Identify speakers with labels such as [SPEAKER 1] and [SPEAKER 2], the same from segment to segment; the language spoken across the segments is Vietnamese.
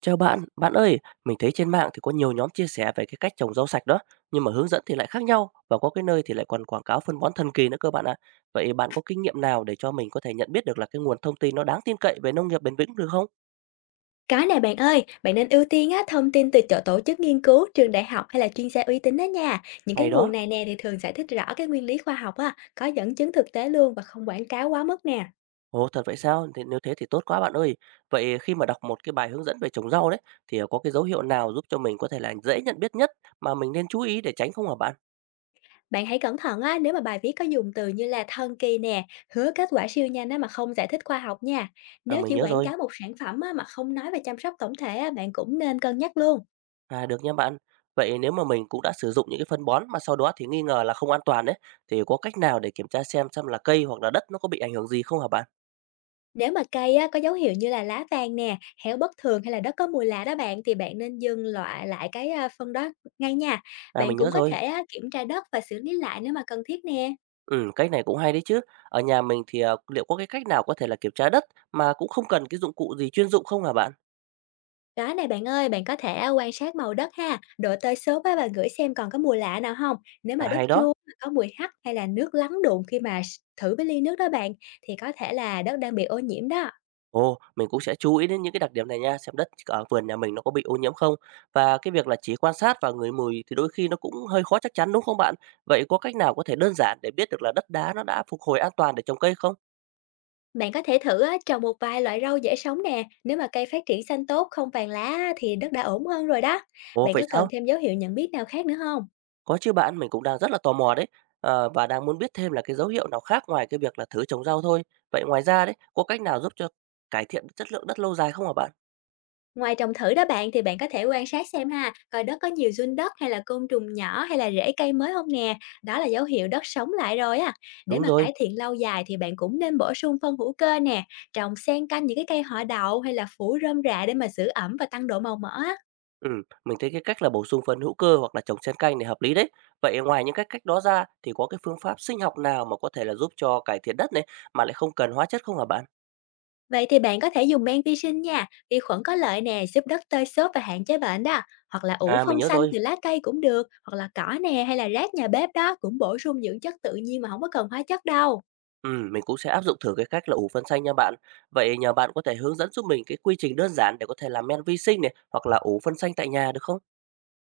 [SPEAKER 1] Chào bạn, bạn ơi, mình thấy trên mạng thì có nhiều nhóm chia sẻ về cái cách trồng rau sạch đó, nhưng mà hướng dẫn thì lại khác nhau và có cái nơi thì lại còn quảng cáo phân bón thần kỳ nữa cơ bạn ạ. Vậy bạn có kinh nghiệm nào để cho mình có thể nhận biết được là cái nguồn thông tin nó đáng tin cậy về nông nghiệp bền vững được không?
[SPEAKER 2] Có nè bạn ơi, bạn nên ưu tiên á, thông tin từ chỗ tổ chức nghiên cứu, trường đại học hay là chuyên gia uy tín đó nha. Những cái
[SPEAKER 1] Hay
[SPEAKER 2] nguồn
[SPEAKER 1] đó.
[SPEAKER 2] này nè thì thường giải thích rõ cái nguyên lý khoa học á, có dẫn chứng thực tế luôn và không quảng cáo quá mức nè.
[SPEAKER 1] Ồ, thật vậy sao? Thì nếu thế thì tốt quá bạn ơi. Vậy khi mà đọc một cái bài hướng dẫn về trồng rau đấy thì có cái dấu hiệu nào giúp cho mình có thể là dễ nhận biết nhất mà mình nên chú ý để tránh không hả bạn?
[SPEAKER 2] Bạn hãy cẩn thận á, nếu mà bài viết có dùng từ như là thần kỳ nè, hứa kết quả siêu nhanh á, mà không giải thích khoa học nha.
[SPEAKER 1] À,
[SPEAKER 2] Nếu
[SPEAKER 1] mình
[SPEAKER 2] chỉ
[SPEAKER 1] nhớ
[SPEAKER 2] quảng
[SPEAKER 1] rồi.
[SPEAKER 2] cáo một sản phẩm á, mà không nói về chăm sóc tổng thể á, bạn cũng nên cân nhắc luôn.
[SPEAKER 1] À, được nha bạn. Vậy nếu mà mình cũng đã sử dụng những cái phân bón mà sau đó thì nghi ngờ là không an toàn đấy, thì có cách nào để kiểm tra xem là cây hoặc là đất nó có bị ảnh hưởng gì không hả bạn?
[SPEAKER 2] Nếu mà cây á, có dấu hiệu như là lá vàng nè, héo bất thường hay là đất có mùi lạ đó bạn, thì bạn nên dừng loại lại cái à, phân đó ngay nha.
[SPEAKER 1] À,
[SPEAKER 2] Bạn
[SPEAKER 1] mình
[SPEAKER 2] cũng
[SPEAKER 1] nhớ
[SPEAKER 2] có thể
[SPEAKER 1] rồi.
[SPEAKER 2] á, kiểm tra đất và xử lý lại nếu mà cần thiết nè.
[SPEAKER 1] Ừ, cách này cũng hay đấy chứ. Ở nhà mình thì liệu có cái cách nào có thể là kiểm tra đất mà cũng không cần cái dụng cụ gì chuyên dụng không hả bạn?
[SPEAKER 2] Đó này bạn ơi, bạn có thể à, quan sát màu đất ha, độ tơi xốp á, và gửi xem còn có mùi lạ nào không. Nếu mà
[SPEAKER 1] À,
[SPEAKER 2] đất
[SPEAKER 1] hay đó.
[SPEAKER 2] chua, có mùi hắc hay là nước lắng đụng khi mà thử với ly nước đó bạn, thì có thể là đất đang bị ô nhiễm đó.
[SPEAKER 1] Ồ, mình cũng sẽ chú ý đến những cái đặc điểm này nha, xem đất ở vườn nhà mình nó có bị ô nhiễm không. Và cái việc là chỉ quan sát và ngửi mùi thì đôi khi nó cũng hơi khó chắc chắn, đúng không bạn? Vậy có cách nào có thể đơn giản để biết được là đất đá nó đã phục hồi an toàn để trồng cây không?
[SPEAKER 2] Bạn có thể thử á, trồng một vài loại rau dễ sống nè, nếu mà cây phát triển xanh tốt, không vàng lá á, thì đất đã ổn hơn rồi đó.
[SPEAKER 1] Ồ,
[SPEAKER 2] Bạn
[SPEAKER 1] vậy
[SPEAKER 2] có cần
[SPEAKER 1] sao?
[SPEAKER 2] thêm dấu hiệu nhận biết nào khác nữa không?
[SPEAKER 1] Có chứ bạn, mình cũng đang rất là tò mò đấy, và đang muốn biết thêm là cái dấu hiệu nào khác ngoài cái việc là thử trồng rau thôi. Vậy ngoài ra đấy, có cách nào giúp cho cải thiện chất lượng đất lâu dài không hả bạn?
[SPEAKER 2] Ngoài trồng thử đó bạn, thì bạn có thể quan sát xem ha, coi đất có nhiều giun đất hay là côn trùng nhỏ hay là rễ cây mới không nè. Đó là dấu hiệu đất sống lại rồi á. Để
[SPEAKER 1] Đúng
[SPEAKER 2] mà
[SPEAKER 1] rồi,
[SPEAKER 2] cải thiện lâu dài thì bạn cũng nên bổ sung phân hữu cơ nè, trồng xen canh những cái cây họ đậu hay là phủ rơm rạ để mà giữ ẩm và tăng độ màu mỡ á.
[SPEAKER 1] mình thấy cái cách là bổ sung phân hữu cơ hoặc là trồng xen canh này hợp lý đấy. Vậy ngoài những cái cách đó ra thì có cái phương pháp sinh học nào mà có thể là giúp cho cải thiện đất này mà lại không cần hóa chất không hả bạn?
[SPEAKER 2] Vậy thì bạn có thể dùng men vi sinh nha, vi khuẩn có lợi nè, giúp đất tơi xốp và hạn chế bệnh đó. Hoặc là ủ
[SPEAKER 1] À, mình
[SPEAKER 2] phân
[SPEAKER 1] nhớ
[SPEAKER 2] xanh
[SPEAKER 1] rồi.
[SPEAKER 2] từ lá cây cũng được, hoặc là cỏ nè hay là rác nhà bếp đó, cũng bổ sung dưỡng chất tự nhiên mà không có cần hóa chất đâu.
[SPEAKER 1] Mình cũng sẽ áp dụng thử cái cách là ủ phân xanh nha bạn. Vậy nhờ bạn có thể hướng dẫn giúp mình cái quy trình đơn giản để có thể làm men vi sinh này hoặc là ủ phân xanh tại nhà được không?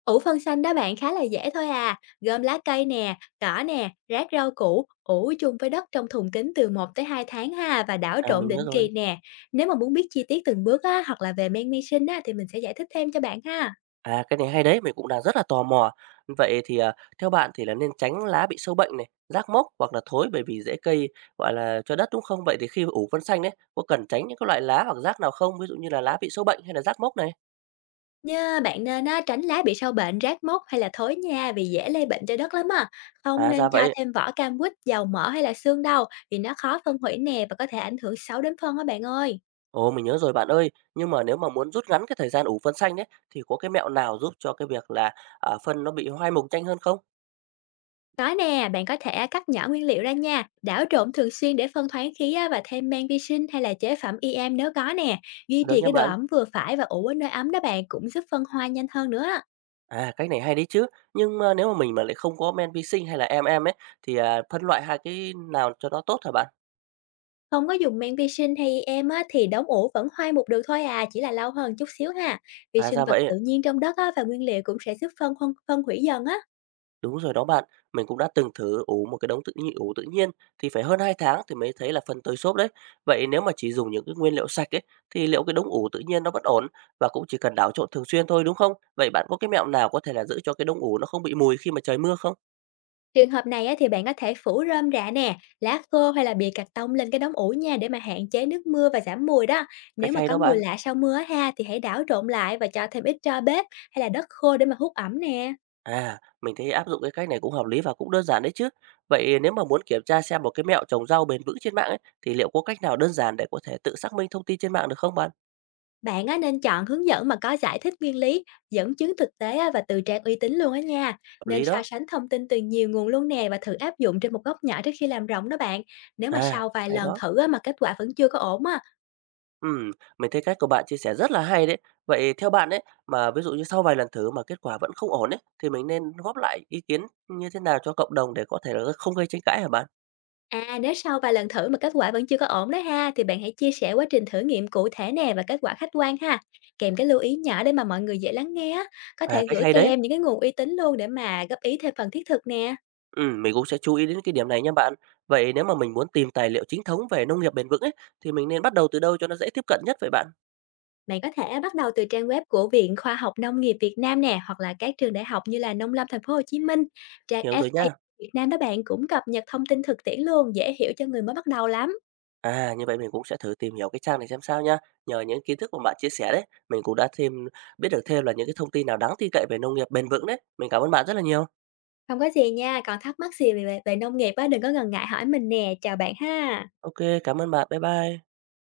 [SPEAKER 2] Ủ phân xanh đó bạn, khá là dễ thôi à, gom lá cây nè, cỏ nè, rác rau củ, ủ chung với đất trong thùng kính từ một tới 2 tháng ha, và đảo
[SPEAKER 1] À,
[SPEAKER 2] trộn
[SPEAKER 1] mình nhớ
[SPEAKER 2] định kỳ
[SPEAKER 1] rồi.
[SPEAKER 2] nè. Nếu mà muốn biết chi tiết từng bước á, hoặc là về men vi sinh á, thì mình sẽ giải thích thêm cho bạn ha.
[SPEAKER 1] À, cái này hay đấy, mình cũng đang rất là tò mò. Vậy thì, theo bạn thì là nên tránh lá bị sâu bệnh này, rác mốc hoặc là thối bởi vì dễ cây, gọi là, cho đất, đúng không? Vậy thì khi ủ phân xanh đấy, có cần tránh những cái loại lá hoặc rác nào không? Ví dụ như là lá bị sâu bệnh hay là rác mốc này?
[SPEAKER 2] Nha, bạn nên á, tránh lá bị sâu bệnh, rác mốc hay là thối nha, vì dễ lây bệnh cho đất lắm á. Không
[SPEAKER 1] À, ra
[SPEAKER 2] nên cho
[SPEAKER 1] vậy.
[SPEAKER 2] thêm vỏ cam quýt, dầu mỡ hay là xương đâu, vì nó khó phân hủy nè và có thể ảnh hưởng xấu đến phân á bạn ơi.
[SPEAKER 1] Ồ, mình nhớ rồi bạn ơi. Nhưng mà nếu mà muốn rút ngắn cái thời gian ủ phân xanh đấy, thì có cái mẹo nào giúp cho cái việc là, phân nó bị hoai mục nhanh hơn không?
[SPEAKER 2] Có nè, bạn có thể cắt nhỏ nguyên liệu ra nha, đảo trộn thường xuyên để phân thoáng khí á, và thêm men vi sinh hay là chế phẩm i EM nếu có nè. Duy
[SPEAKER 1] Được
[SPEAKER 2] trì
[SPEAKER 1] nha
[SPEAKER 2] cái độ
[SPEAKER 1] bạn.
[SPEAKER 2] ẩm vừa phải và ủ ở nơi ấm đó bạn, cũng giúp phân hoa nhanh hơn nữa.
[SPEAKER 1] À, cách này hay đấy chứ. Nhưng mà nếu mà mình mà lại không có men vi sinh hay là EM-EM ấy, thì, phân loại hai cái nào cho nó tốt hả bạn?
[SPEAKER 2] Không có dùng men vi sinh hay EM á, thì đống ủ vẫn hoai mục được thôi à, chỉ là lâu hơn chút xíu ha. Vi
[SPEAKER 1] À,
[SPEAKER 2] sinh
[SPEAKER 1] ra
[SPEAKER 2] vật tự
[SPEAKER 1] vậy.
[SPEAKER 2] nhiên trong đất á, và nguyên liệu cũng sẽ giúp phân phân, phân hủy dần á.
[SPEAKER 1] Đúng rồi đó bạn. Mình cũng đã từng thử ủ một cái đống tự nhiên thì phải hơn 2 tháng thì mới thấy là phân tới xốp đấy. Vậy nếu mà chỉ dùng những cái nguyên liệu sạch ấy, thì liệu cái đống ủ tự nhiên nó vẫn ổn và cũng chỉ cần đảo trộn thường xuyên thôi, đúng không? Vậy bạn có cái mẹo nào có thể là giữ cho cái đống ủ nó không bị mùi khi mà trời mưa không?
[SPEAKER 2] Trường hợp này á, thì bạn có thể phủ rơm rạ nè, lá khô hay là bìa cạc tông lên cái đống ủ nha, để mà hạn chế nước mưa và giảm mùi đó.
[SPEAKER 1] Cách
[SPEAKER 2] Nếu mà
[SPEAKER 1] hay
[SPEAKER 2] có
[SPEAKER 1] đó
[SPEAKER 2] mùi
[SPEAKER 1] bạn.
[SPEAKER 2] lạ sau mưa á ha, thì hãy đảo trộn lại và cho thêm ít tro bếp hay là đất khô để mà hút ẩm nè.
[SPEAKER 1] À, mình thấy áp dụng cái cách này cũng hợp lý và cũng đơn giản đấy chứ. Vậy nếu mà muốn kiểm tra xem một cái mẹo trồng rau bền vững trên mạng ấy, thì liệu có cách nào đơn giản để có thể tự xác minh thông tin trên mạng được không bạn?
[SPEAKER 2] Bạn á, nên chọn hướng dẫn mà có giải thích nguyên lý, dẫn chứng thực tế á, và từ trang uy tín luôn á nha.
[SPEAKER 1] Hợp
[SPEAKER 2] Nên
[SPEAKER 1] lý
[SPEAKER 2] so
[SPEAKER 1] đó.
[SPEAKER 2] sánh thông tin từ nhiều nguồn luôn nè, và thử áp dụng trên một góc nhỏ trước khi làm rộng đó bạn. Nếu mà
[SPEAKER 1] À,
[SPEAKER 2] sau vài
[SPEAKER 1] hay
[SPEAKER 2] lần
[SPEAKER 1] đó.
[SPEAKER 2] thử á, mà kết quả vẫn chưa có ổn á,
[SPEAKER 1] Ừm, mình thấy cách của bạn chia sẻ rất là hay đấy. Vậy theo bạn ấy, mà ví dụ như sau vài lần thử mà kết quả vẫn không ổn ấy, thì mình nên góp lại ý kiến như thế nào cho cộng đồng để có thể là không gây tranh cãi hả bạn?
[SPEAKER 2] à nếu sau vài lần thử mà kết quả vẫn chưa có ổn đó ha, thì bạn hãy chia sẻ quá trình thử nghiệm cụ thể nè và kết quả khách quan ha. Kèm cái lưu ý nhỏ để mà mọi người dễ lắng nghe á. Có
[SPEAKER 1] À,
[SPEAKER 2] thể
[SPEAKER 1] cách
[SPEAKER 2] gửi
[SPEAKER 1] hay đấy.
[SPEAKER 2] kèm những cái nguồn uy tín luôn để mà góp ý thêm phần thiết thực nè.
[SPEAKER 1] Mình cũng sẽ chú ý đến cái điểm này nha bạn. Vậy nếu mà mình muốn tìm tài liệu chính thống về nông nghiệp bền vững ấy, thì mình nên bắt đầu từ đâu cho nó dễ tiếp cận nhất vậy bạn?
[SPEAKER 2] Bạn có thể bắt đầu từ trang web của Viện Khoa học Nông nghiệp Việt Nam nè, hoặc là các trường đại học như là Nông lâm Thành phố Hồ Chí Minh, trang
[SPEAKER 1] Hiểu rồi
[SPEAKER 2] FA
[SPEAKER 1] nha.
[SPEAKER 2] Việt Nam đó bạn, cũng cập nhật thông tin thực tiễn luôn, dễ hiểu cho người mới bắt đầu lắm.
[SPEAKER 1] À, như vậy mình cũng sẽ thử tìm hiểu cái trang này xem sao nha. Nhờ những kiến thức mà bạn chia sẻ đấy, mình cũng đã thêm biết được thêm là những cái thông tin nào đáng tin cậy về nông nghiệp bền vững đấy. Mình cảm ơn bạn rất là nhiều.
[SPEAKER 2] Không có gì nha, còn thắc mắc gì về về, về nông nghiệp á, đừng có ngần ngại hỏi mình nè, chào bạn ha.
[SPEAKER 1] OK, cảm ơn bạn. Bye bye.